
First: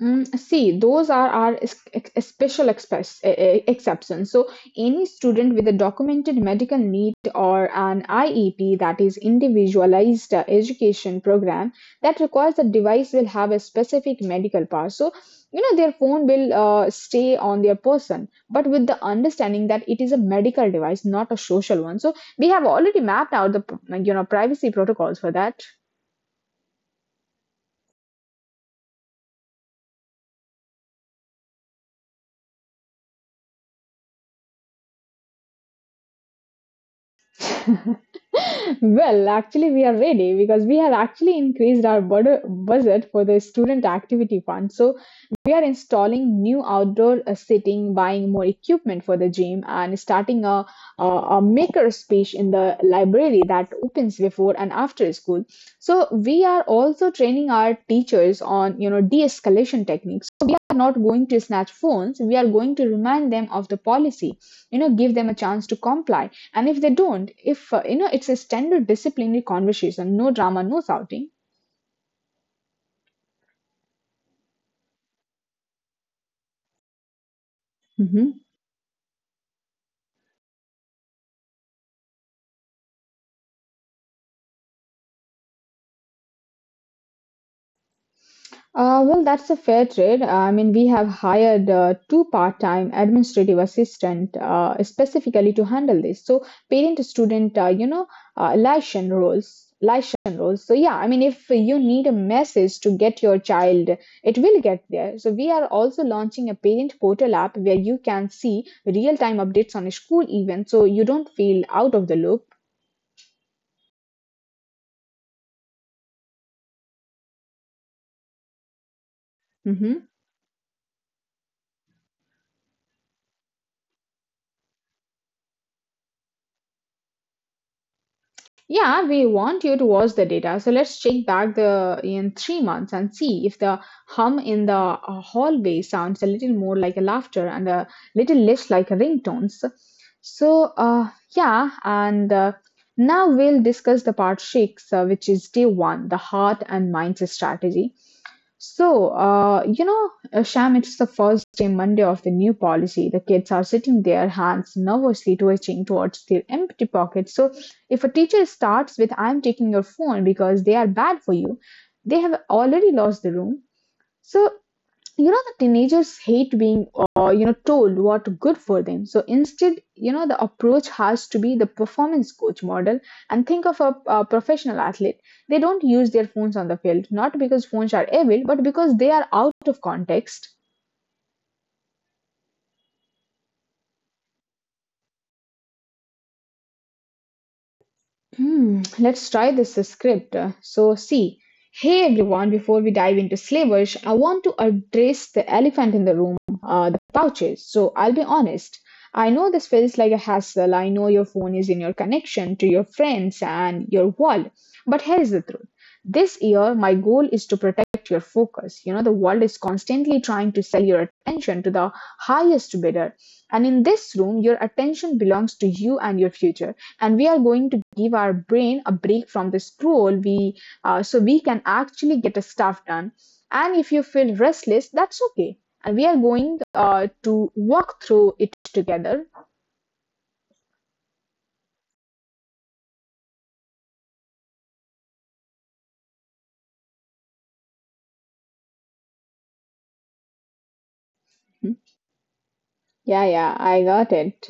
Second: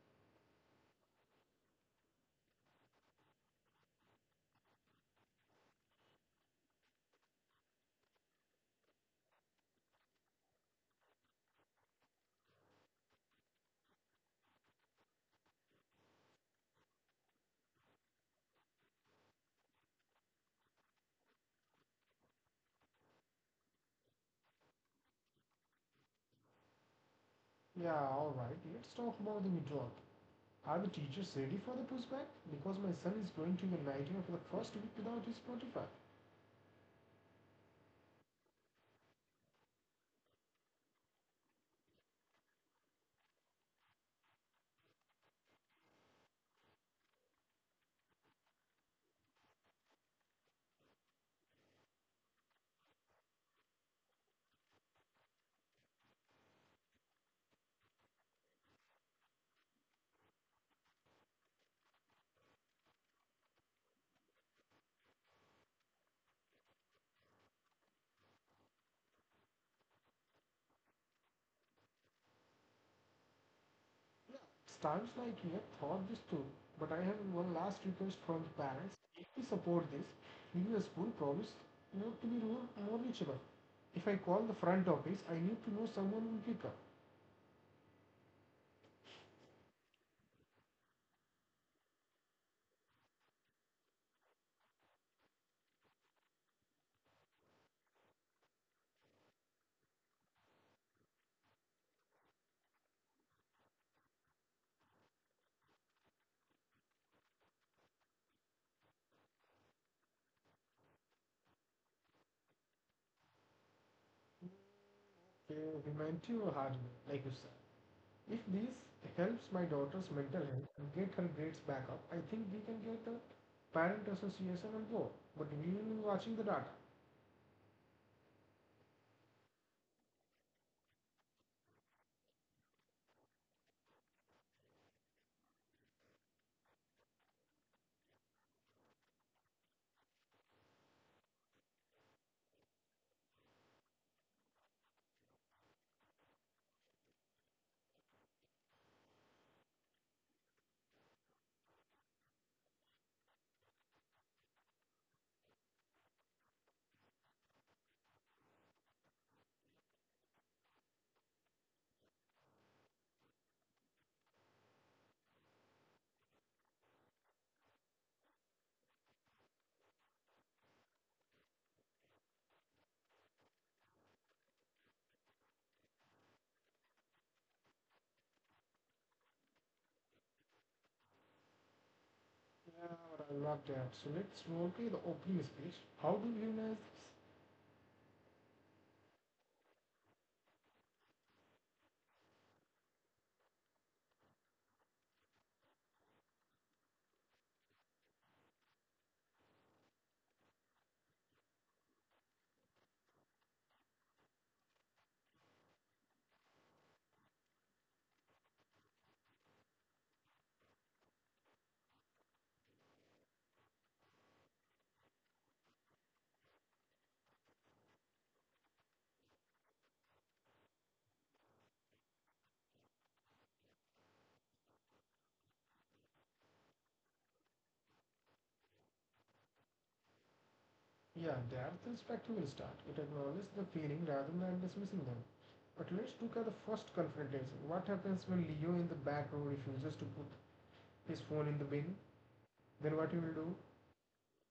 Mm, see, those are our special exceptions. So, any student with a documented medical need or an IEP, that is individualized education program, that requires the device will have a specific medical power. So, you know, their phone will stay on their person, but with the understanding that it is a medical device, not a social one. So, we have already mapped out the, you know, privacy protocols for that. Yeah, alright, let's talk about the withdrawal. Are the teachers ready for the pushback? Because my son is going to Nigeria for the first week without his Spotify. Well, actually, we are ready because we have actually increased our budget for the student activity fund. So, we are installing new outdoor seating, buying more equipment for the gym, and starting a, a maker space in the library that opens before and after school. So, we are also training our teachers on, you know, de-escalation techniques. So, we are not going to snatch phones. We are going to remind them of the policy. You know, give them a chance to comply, and if they don't, if you know, it's a standard disciplinary conversation, no drama, no shouting. It's times like you have thought this through, but I have one last request Hmm. from the parents. If we support this, will your school promise not to be more reachable? If I call the front office, I need to know someone will pick up. Well, that's a fair trade. I mean, we have hired two part-time administrative assistant specifically to handle this. So parent-student, you know, uh, liaison roles, liaison roles. So yeah, I mean, if you need a message to get your child, it will get there. So we are also launching a parent portal app where you can see real-time updates on a school event, so you don't feel out of the loop. Humanity or hard, like you said. If this helps my Hmm. daughter's mental health and get her grades back up, I think we can get the parent association on board. But we will be watching the data. Yeah, we want you to watch the data. So let's check back the in 3 months and see if the hum in the hallway sounds a little more like a laughter and a little less like a ringtones. So yeah, and now we'll discuss the part six, which is day one, the heart and mindset strategy. So, you know, Sham, it's the first day Monday of the new policy. The kids are sitting their hands nervously twitching towards their empty pockets. So, if a teacher starts with, I'm taking your phone because they are bad for you, they have already lost the room. So, you know, the teenagers hate being, you know, told what good for them. So instead, you know, the approach has to be the performance coach model, and think of a professional athlete. They don't use their phones on the field, not because phones are evil, but because they are out of context. Yeah, but I love that. So let's roleplay the opening speech. How do viewers? Hmm, let's try this script. So, see, hey everyone, before we dive into slavers, I want to address the elephant in the room, the pouches. So, I'll be honest. I know this feels like a hassle. I know your phone is in your connection to your friends and your world. But here's the truth, this year, my goal is to protect your focus. You know, the world is constantly trying to sell your attention to the highest bidder. And in this room, your attention belongs to you and your future, and we are going to give our brain a break from this role we, so we can actually get a stuff done, and if you feel restless, that's okay, and we are going to walk through it together. Yeah, that's the spectacle will start. It acknowledges the feeling rather than dismissing them. But let's look at the first confrontation. What happens when Leo in the back row refuses to put his phone in the Mhm. bin? Then what you Yeah, will do? yeah, I got it.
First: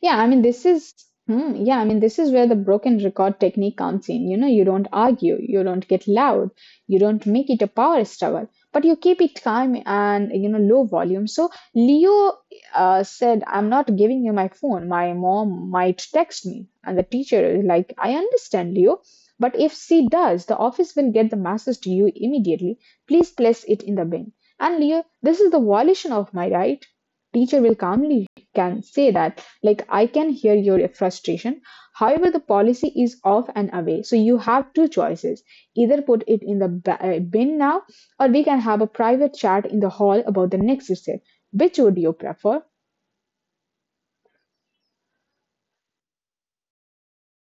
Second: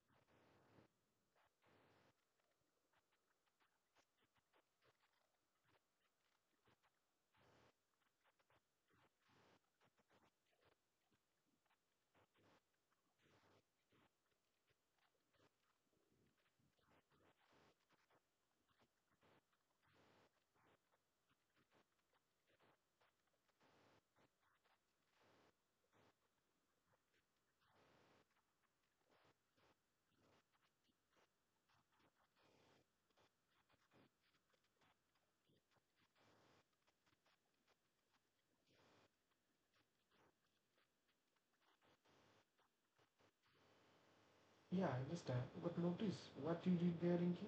Yeah, I mean, this is, hmm, yeah, I mean, this is where the broken record technique comes in. You know, you don't argue, you don't get loud, you don't make it a power struggle, but you keep it calm and, you know, low volume. So Leo said, I'm not giving you my phone. My mom might text me. And the teacher is like, I understand, Leo, but if she does, the office will get the message to you immediately. Please place it in the bin. And Leo, this is the violation of my right. Teacher will calmly can say that, like, I can hear your frustration, however the policy is off and away, so you have two choices, either put it in the bin now, or we can have a private chat in the hall about the next step, which would you prefer. Yeah, I understand. But notice what you did there, Inky.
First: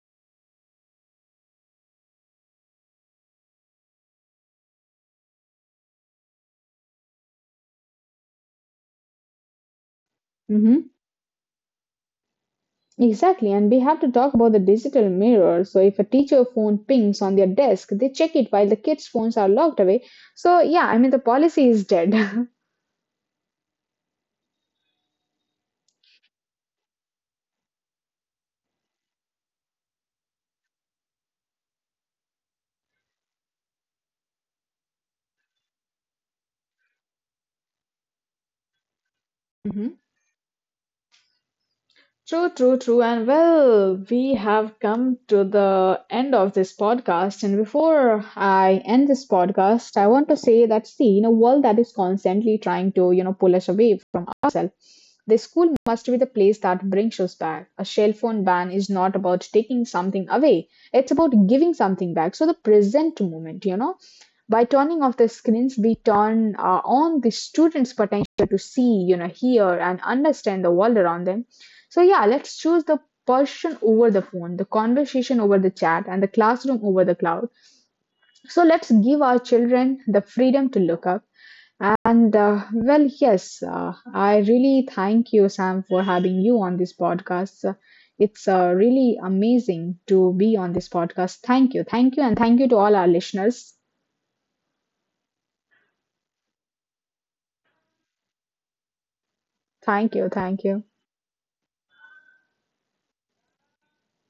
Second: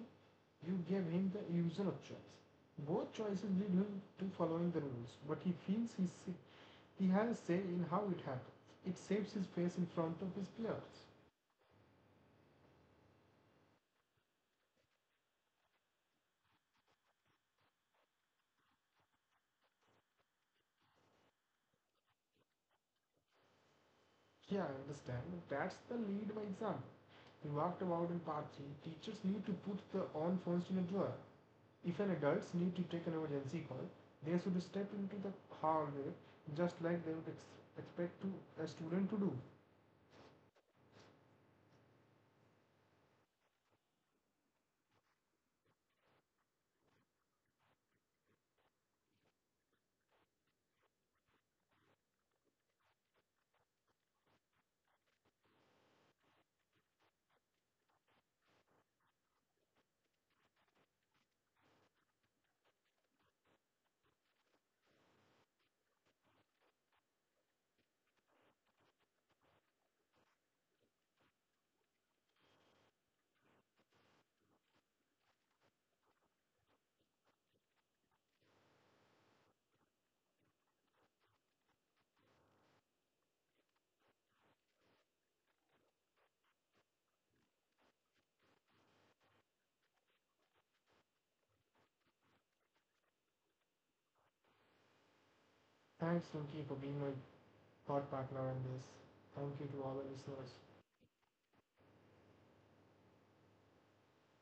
You gave him the illusion of choice. Both choices lead him to following the rules, but he feels he has say in how it happens. It saves his face in front of his Hmm. players. Exactly, and we have to talk about the digital mirror. So, if a teacher phone pings on their desk, they check it while the kids' phones are locked away. So, yeah, I mean, the policy is dead. Yeah, I understand. That's the lead by example. We walked about in part 3. Teachers need to put their own phones in a drawer. If an adults need to take an emergency call, they should step into the hallway just like they would expect to, a student to do. True, true, true. And well, we have come to the end of this podcast. And before I end this podcast, I want to say that, see, in a world that is constantly trying to, you know, pull us away from ourselves, the school must be the place that brings us back. A cell phone ban is not about taking something away, it's about giving something back. So the present moment, you know, by turning off the screens, we turn on the students potential to see, you know, hear and understand the world around them. So yeah, let's choose the person over the phone, the conversation over the chat, and the classroom over the cloud. So let's give our children the freedom to look up. And well, yes, I really thank you, Sam, for having you on this podcast. It's really amazing to be on this podcast. Thank you, thank you, and thank you to all our listeners. Thanks, Rinki, for being my thought partner on this. Thank you to all the Thank you, listeners. thank you.